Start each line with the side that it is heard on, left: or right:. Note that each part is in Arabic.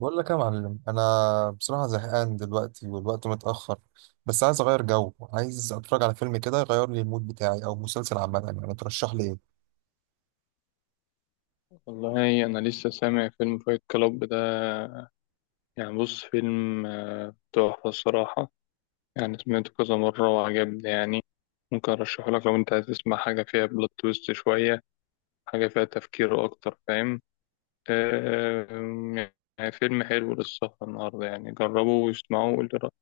right: بقول لك يا معلم، انا بصراحه زهقان دلوقتي والوقت متاخر. بس عايز اغير جو، عايز اتفرج على فيلم كده يغير لي المود بتاعي، او مسلسل عامه. يعني ترشح لي ايه؟
left: والله أنا لسه سامع فيلم فايت كلاب ده. يعني بص فيلم تحفة الصراحة. يعني سمعته كذا مرة وعجبني يعني. ممكن أرشحه لك لو أنت عايز تسمع حاجة فيها بلوت تويست شوية، حاجة فيها تفكير أكتر، فاهم؟ آه، آه، يعني فيلم حلو للسهرة النهاردة، يعني جربه واسمعه وقول لي رأيك.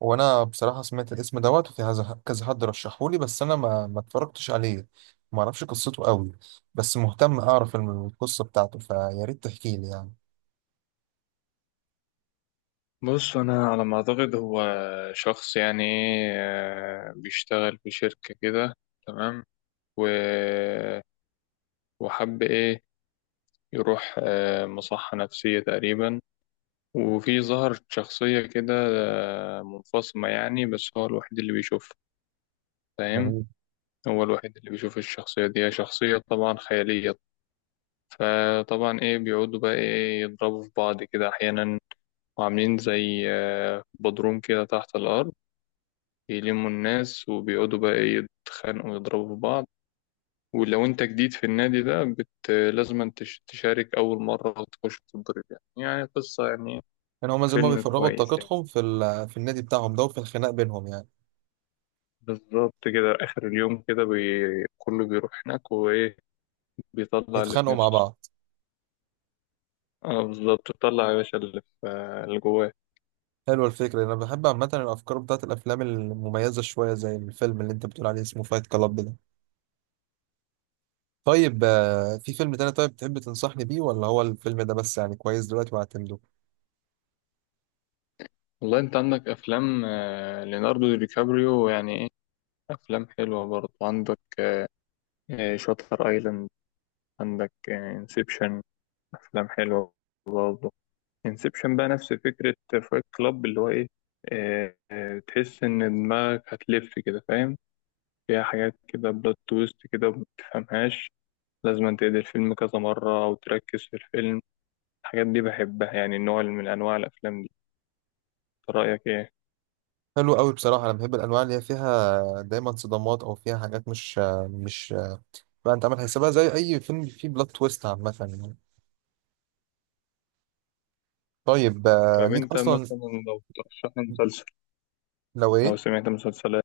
right: وانا بصراحه سمعت الاسم دوت، وفي كذا حد رشحه لي، بس انا ما اتفرجتش عليه. ما اعرفش قصته قوي، بس مهتم اعرف القصه بتاعته، فيا ريت تحكي لي يعني.
left: بص أنا على ما أعتقد هو شخص يعني، بيشتغل في شركة كده، تمام. و... وحب إيه يروح مصحة نفسية تقريبا، وفي ظهر شخصية كده منفصمة يعني، بس هو الوحيد اللي بيشوفها، فاهم.
right: جميل.
left: هو الوحيد اللي بيشوف الشخصية دي، هي شخصية طبعا خيالية. فطبعا ايه بيقعدوا بقى ايه يضربوا في بعض كده أحيانا، وعاملين زي بدروم كده تحت الأرض، يلموا الناس وبيقعدوا بقى إيه يتخانقوا ويضربوا في بعض. ولو انت جديد في النادي ده لازم تشارك أول مرة وتخش تتضرب يعني، يعني قصة يعني.
right: يعني هما زي ما
left: فيلم
right: بيفرغوا
left: كويس يعني.
right: طاقتهم في في النادي بتاعهم ده وفي الخناق بينهم يعني.
left: بالظبط كده آخر اليوم كده كله بيروح هناك وإيه، بيطلع اللي في
right: يتخانقوا مع
left: نفسه.
right: بعض.
left: اه بالظبط، بيطلع يا باشا اللي في اللي جواه.
right: حلوة الفكرة. أنا بحب عامة الأفكار بتاعت الأفلام المميزة شوية، زي الفيلم اللي أنت بتقول عليه اسمه فايت كلاب ده. طيب، في فيلم تاني طيب تحب تنصحني بيه؟ ولا هو الفيلم ده بس يعني كويس دلوقتي وهعتمده؟
left: والله أنت عندك أفلام ليوناردو دي كابريو يعني إيه، أفلام حلوة برضه عندك. شاتر أيلاند، عندك انسبشن، أفلام حلوة برضه. انسبشن بقى نفس فكرة فايت كلاب، اللي هو إيه، تحس إن دماغك هتلف كده، فاهم. فيها حاجات كده بلوت تويست كده متفهمهاش، لازم أن تعيد الفيلم كذا مرة أو تركز في الفيلم. الحاجات دي بحبها، يعني النوع من أنواع الأفلام دي. إنت رأيك إيه؟
right: حلو قوي بصراحة. أنا بحب الأنواع اللي هي فيها دايما صدمات، أو فيها حاجات مش بقى أنت عامل حسابها زي أي فيلم فيه بلوت تويست عامة يعني. طيب،
left: طيب
right: ليك
left: أنت
right: أصلا.
left: مثلا لو ترشح لي مسلسل،
right: لو
left: لو
right: إيه؟
left: سمعت مسلسلات،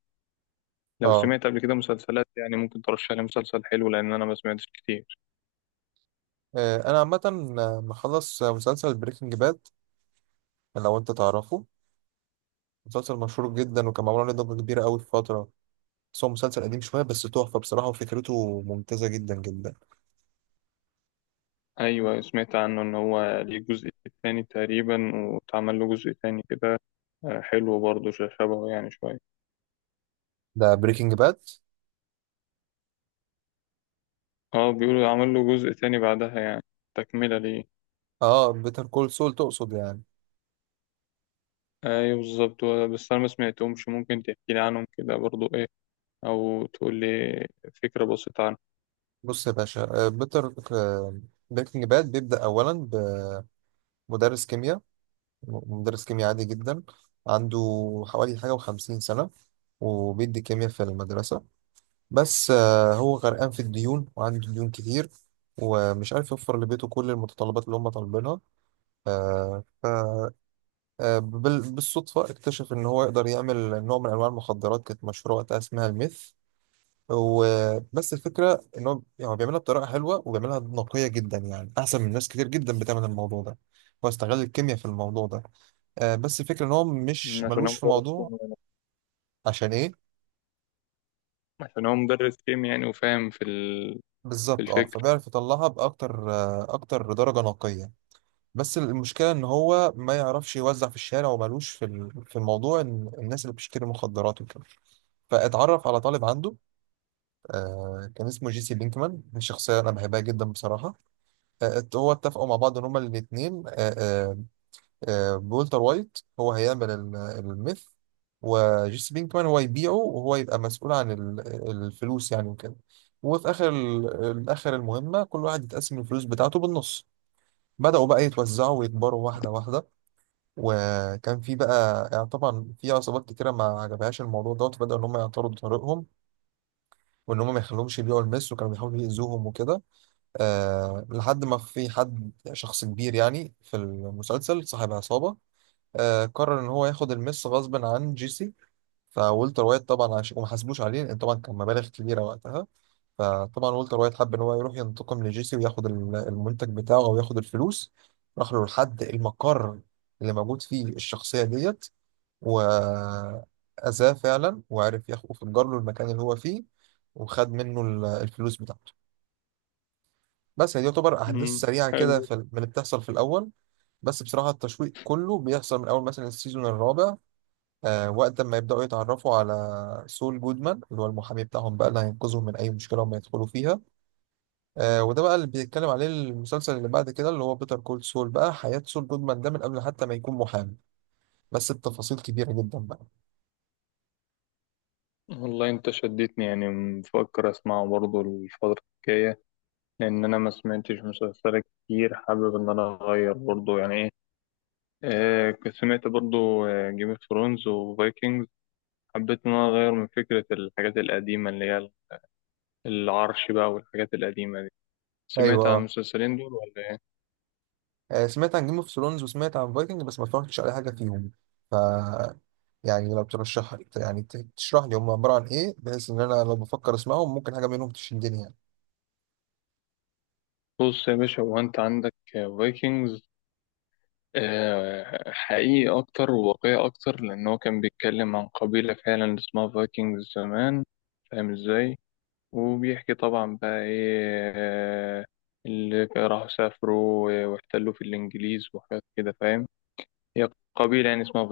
left: لو
right: أه.
left: سمعت قبل كده مسلسلات يعني ممكن ترشح لي مسلسل حلو، لأن أنا ما سمعتش كتير.
right: أنا عامة مخلص مسلسل بريكنج باد. لو أنت تعرفه. مسلسل مشهور جدا وكان معمول عليه ضجة كبيرة أوي في فترة. بس هو مسلسل قديم شوية، بس تحفة بصراحة وفكرته ممتازة جدا جدا.
left: أيوة سمعت عنه إن هو ليه جزء تاني تقريبا، واتعمل له جزء تاني كده، حلو برضه شبهه يعني شوية.
right: ده بريكنج باد.
left: اه بيقولوا عمل له جزء تاني بعدها يعني، تكملة ليه.
right: اه، بيتر كول سول تقصد يعني؟
left: ايوه بالظبط، بس انا ما سمعتهمش، ممكن تحكي لي عنهم كده برضو ايه، او تقول لي فكرة بسيطة عنهم.
right: بص يا باشا، بيتر. بريكنج باد بيبدأ أولا. بمدرس كيمياء. مدرس كيمياء عادي جدا. عنده حوالي حاجة وخمسين سنة. وبيدي كيمياء في المدرسة. بس هو غرقان في الديون وعنده ديون كتير. ومش عارف يوفر لبيته كل المتطلبات اللي هم طالبينها. آه، بالصدفة اكتشف إن هو يقدر يعمل نوع من أنواع المخدرات كانت مشهورة وقتها اسمها الميث. وبس الفكرة إن هو يعني هو بيعملها بطريقة حلوة، وبيعملها نقية جدا، يعني أحسن من ناس كتير جدا بتعمل الموضوع ده. هو استغل الكيمياء في الموضوع ده. بس الفكرة إن هو مش
left: عشان هو
right: ملوش في
left: مدرس
right: موضوع.
left: كيمياء يعني.
right: عشان إيه؟
left: عشان هو مدرس كيمياء يعني وفاهم في ال... في
right: بالظبط أه،
left: الفكر.
right: فبيعرف يطلعها بأكتر آه، أكتر درجة نقية. بس المشكلة إن هو ما يعرفش يوزع في الشارع، وملوش في في الموضوع إن الناس اللي بتشتري مخدرات وكده. فاتعرف على طالب عنده. كان اسمه جيسي بينكمان، دي شخصية أنا بحبها جدا بصراحة. هو اتفقوا مع بعض إن هما الاتنين بولتر وايت هو هيعمل الميث. وجيسي بينكمان هو يبيعه، وهو يبقى مسؤول عن الفلوس يعني وكده. وفي آخر آخر المهمة كل واحد يتقسم الفلوس بتاعته بالنص. بدأوا بقى يتوزعوا ويكبروا واحدة واحدة. وكان في بقى يعني طبعا في عصابات كتيرة ما عجبهاش الموضوع دوت، بدأوا إن هم يعترضوا طريقهم. وإن هم ما يخلوهمش يبيعوا المس، وكانوا بيحاولوا يأذوهم وكده. لحد ما في حد شخص كبير يعني في المسلسل، صاحب عصابة. قرر إن هو ياخد المس غصب عن جيسي. فولتر وايت طبعا وما حاسبوش عليه لأن طبعا كان مبالغ كبيرة وقتها. فطبعا ولتر وايت حب إن هو يروح ينتقم لجيسي وياخد المنتج بتاعه، أو ياخد الفلوس. راح له لحد المقر اللي موجود فيه الشخصية ديت. وأذاه فعلا وعرف ياخد، وفجر له المكان اللي هو فيه. وخد منه الفلوس بتاعته. بس هي دي يعتبر احداث
left: مم،
right: سريعه كده
left: حلو.
right: في من اللي بتحصل في الاول. بس بصراحه التشويق كله بيحصل من اول مثلا السيزون الرابع. وقت ما يبداوا يتعرفوا على سول جودمان، اللي هو المحامي بتاعهم بقى، اللي هينقذهم من اي مشكله هم يدخلوا فيها. وده بقى اللي بيتكلم عليه المسلسل اللي بعد كده، اللي هو بيتر كول سول، بقى حياه سول جودمان ده من قبل حتى ما يكون محامي. بس بتفاصيل كبيره جدا بقى.
left: والله انت شدتني، يعني مفكر اسمعه برضو الفترة الجاية، لان انا ما سمعتش مسلسلات كتير، حابب ان انا اغير برضو يعني ايه. آه كنت سمعت برضو جيم اوف ثرونز وفايكنجز، حبيت ان انا اغير من فكرة الحاجات القديمة، اللي هي العرش بقى والحاجات القديمة دي. سمعت عن
right: ايوه،
left: المسلسلين دول ولا ايه؟
right: سمعت عن جيم اوف ثرونز وسمعت عن فايكنج، بس ما اتفرجتش على حاجه فيهم. ف يعني لو ترشح يعني تشرح لي هم عباره عن ايه، بحيث ان انا لو بفكر اسمعهم ممكن حاجه منهم تشدني يعني.
left: بص يا باشا، هو انت عندك فايكنجز، حقيقي اكتر وواقعي اكتر، لان هو كان بيتكلم عن قبيلة فعلا اسمها فايكنجز زمان، فاهم ازاي. وبيحكي طبعا بقى ايه، اللي راحوا سافروا واحتلوا في الانجليز وحاجات كده، فاهم. هي قبيلة يعني اسمها.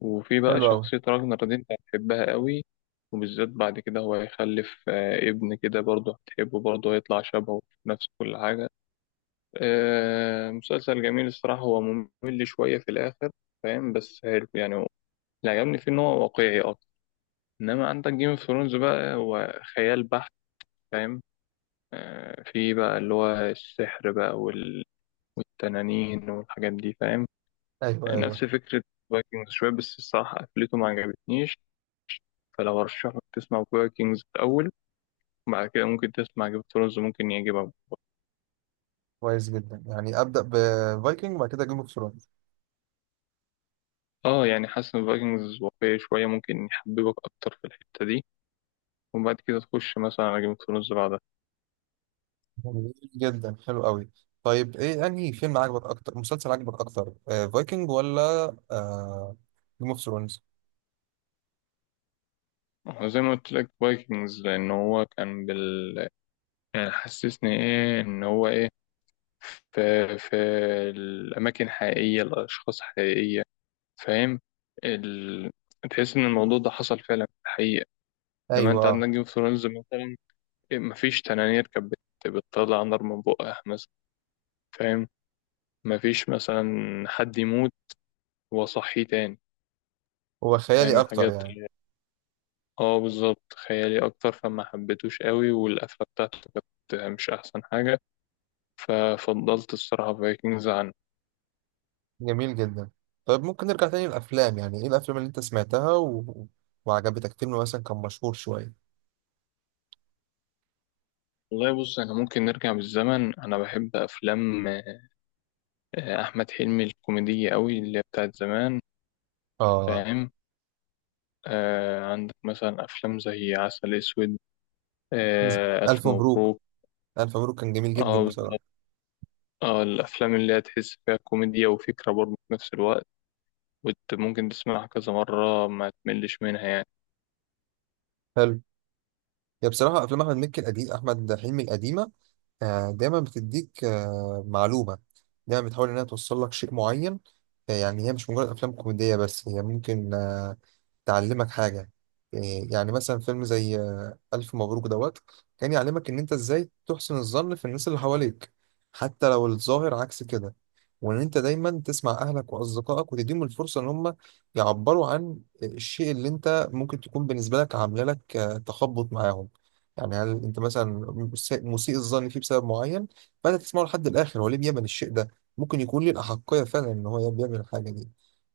left: وفي بقى
right: حلو قوي.
left: شخصية راجنر دي انت هتحبها قوي، وبالذات بعد كده هو هيخلف ابن كده برضه هتحبه برضه، هيطلع شبهه في نفس كل حاجة. مسلسل جميل الصراحة، هو ممل شوية في الآخر، فاهم، بس حلو، يعني اللي عجبني فيه إن هو واقعي أكتر. إنما عندك جيم اوف ثرونز بقى هو خيال بحت، فاهم. في بقى اللي هو السحر بقى وال... والتنانين والحاجات دي، فاهم.
right: ايوه، ايوه.
left: نفس فكرة فايكنجز شوية، بس الصراحة قفلته ما عجبتنيش. فلو هرشح لك تسمع فايكنجز الأول، وبعد كده ممكن تسمع جيم اوف ثرونز، ممكن يعجبك.
right: كويس جدا. يعني ابدا بفايكنج وبعد كده جيم اوف ثرونز.
left: اه يعني حاسس ان فايكنجز واقعي شوية، ممكن يحببك أكتر في الحتة دي، وبعد كده تخش مثلا على جيم اوف ثرونز بعدها.
right: جميل جدا، حلو قوي. طيب، ايه انهي فيلم عجبك اكتر، مسلسل عجبك اكتر؟ فايكنج ولا آه جيم اوف ثرونز؟
left: هو زي ما قلت لك فايكنجز لأن هو كان يعني حسسني ايه ان هو ايه، في في الأماكن حقيقية، الأشخاص حقيقية، فاهم، ال... تحس ان الموضوع ده حصل فعلا في الحقيقة. لما
right: ايوه،
left: انت عندك جيم اوف ثرونز مثلا، مفيش تنانير كانت بتطلع نار من بقها مثلا، فاهم، مفيش مثلا حد يموت وأصحيه تاني.
right: هو
left: فاهم
right: خيالي اكتر
left: الحاجات
right: يعني.
left: اه بالظبط، خيالي أكتر، فما حبيتوش قوي، والقفلة بتاعته كانت مش أحسن حاجة، ففضلت الصراحة فايكنجز عنه.
right: جميل جدا. طيب، ممكن نرجع تاني للأفلام؟ يعني إيه الأفلام اللي أنت سمعتها وعجبتك؟ فيلم مثلا كان مشهور شوية.
left: والله بص أنا ممكن نرجع بالزمن، أنا بحب أفلام أحمد حلمي الكوميدية قوي، اللي هي بتاعت زمان،
right: آه
left: فاهم. آه عندك مثلا أفلام زي عسل أسود، ألف
right: ألف مبروك.
left: مبروك.
right: ألف مبروك كان جميل جدا
left: اه
right: بصراحة.
left: اه الأفلام اللي هي تحس فيها كوميديا وفكرة برضه في نفس الوقت، وانت ممكن تسمعها كذا مرة ما تملش منها يعني.
right: حلو. هي بصراحة أفلام أحمد مكي القديم، أحمد حلمي القديمة. دايما بتديك معلومة. دايما بتحاول إنها توصل لك شيء معين. يعني هي مش مجرد أفلام كوميدية، بس هي ممكن تعلمك حاجة. إيه، يعني مثلا فيلم زي ألف مبروك دوت، كان يعلمك إن أنت إزاي تحسن الظن في الناس اللي حواليك، حتى لو الظاهر عكس كده. وإن أنت دايما تسمع أهلك وأصدقائك وتديهم الفرصة إن هم يعبروا عن الشيء اللي أنت ممكن تكون بالنسبة لك عاملة لك تخبط معاهم. يعني هل أنت مثلا مسيء الظن فيه بسبب معين؟ فأنت تسمعه لحد الآخر هو ليه بيعمل الشيء ده. ممكن يكون ليه الأحقية فعلا إن هو بيعمل الحاجة دي.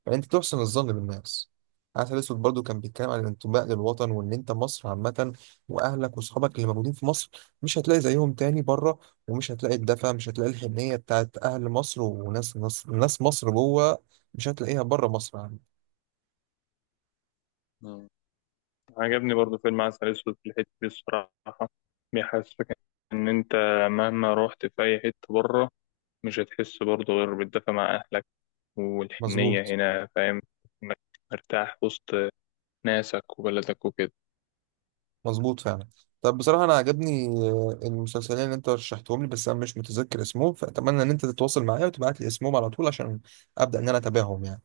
right: فأنت تحسن الظن بالناس. عسل اسود برضو كان بيتكلم عن الانتماء للوطن، وان انت مصر عامه، واهلك واصحابك اللي موجودين في مصر، مش هتلاقي زيهم تاني بره. ومش هتلاقي الدفى، مش هتلاقي الحنيه بتاعت اهل مصر، وناس ناس مصر جوه. مش هتلاقيها بره مصر يعني.
left: مم. عجبني برضه فيلم عسل أسود في الحتة دي الصراحة، بيحسسك إن أنت مهما رحت في أي حتة بره مش هتحس برضه غير بالدفى مع أهلك والحنية
right: مظبوط.
left: هنا، فاهم، إنك مرتاح وسط ناسك وبلدك وكده.
right: مظبوط فعلا. طب بصراحه انا عجبني المسلسلين اللي انت رشحتهم لي، بس انا مش متذكر اسمهم، فاتمنى ان انت تتواصل معايا وتبعت لي اسمهم على طول عشان ابدا ان انا اتابعهم يعني.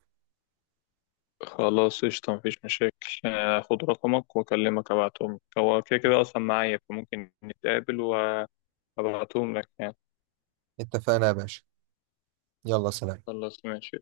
left: خلاص قشطة، مفيش مشاكل. خد رقمك وأكلمك أبعتهم، هو كده كده أصلا معايا فممكن نتقابل، هبعتهم لك يعني.
right: اتفقنا يا باشا. يلا سلام.
left: خلاص ماشي.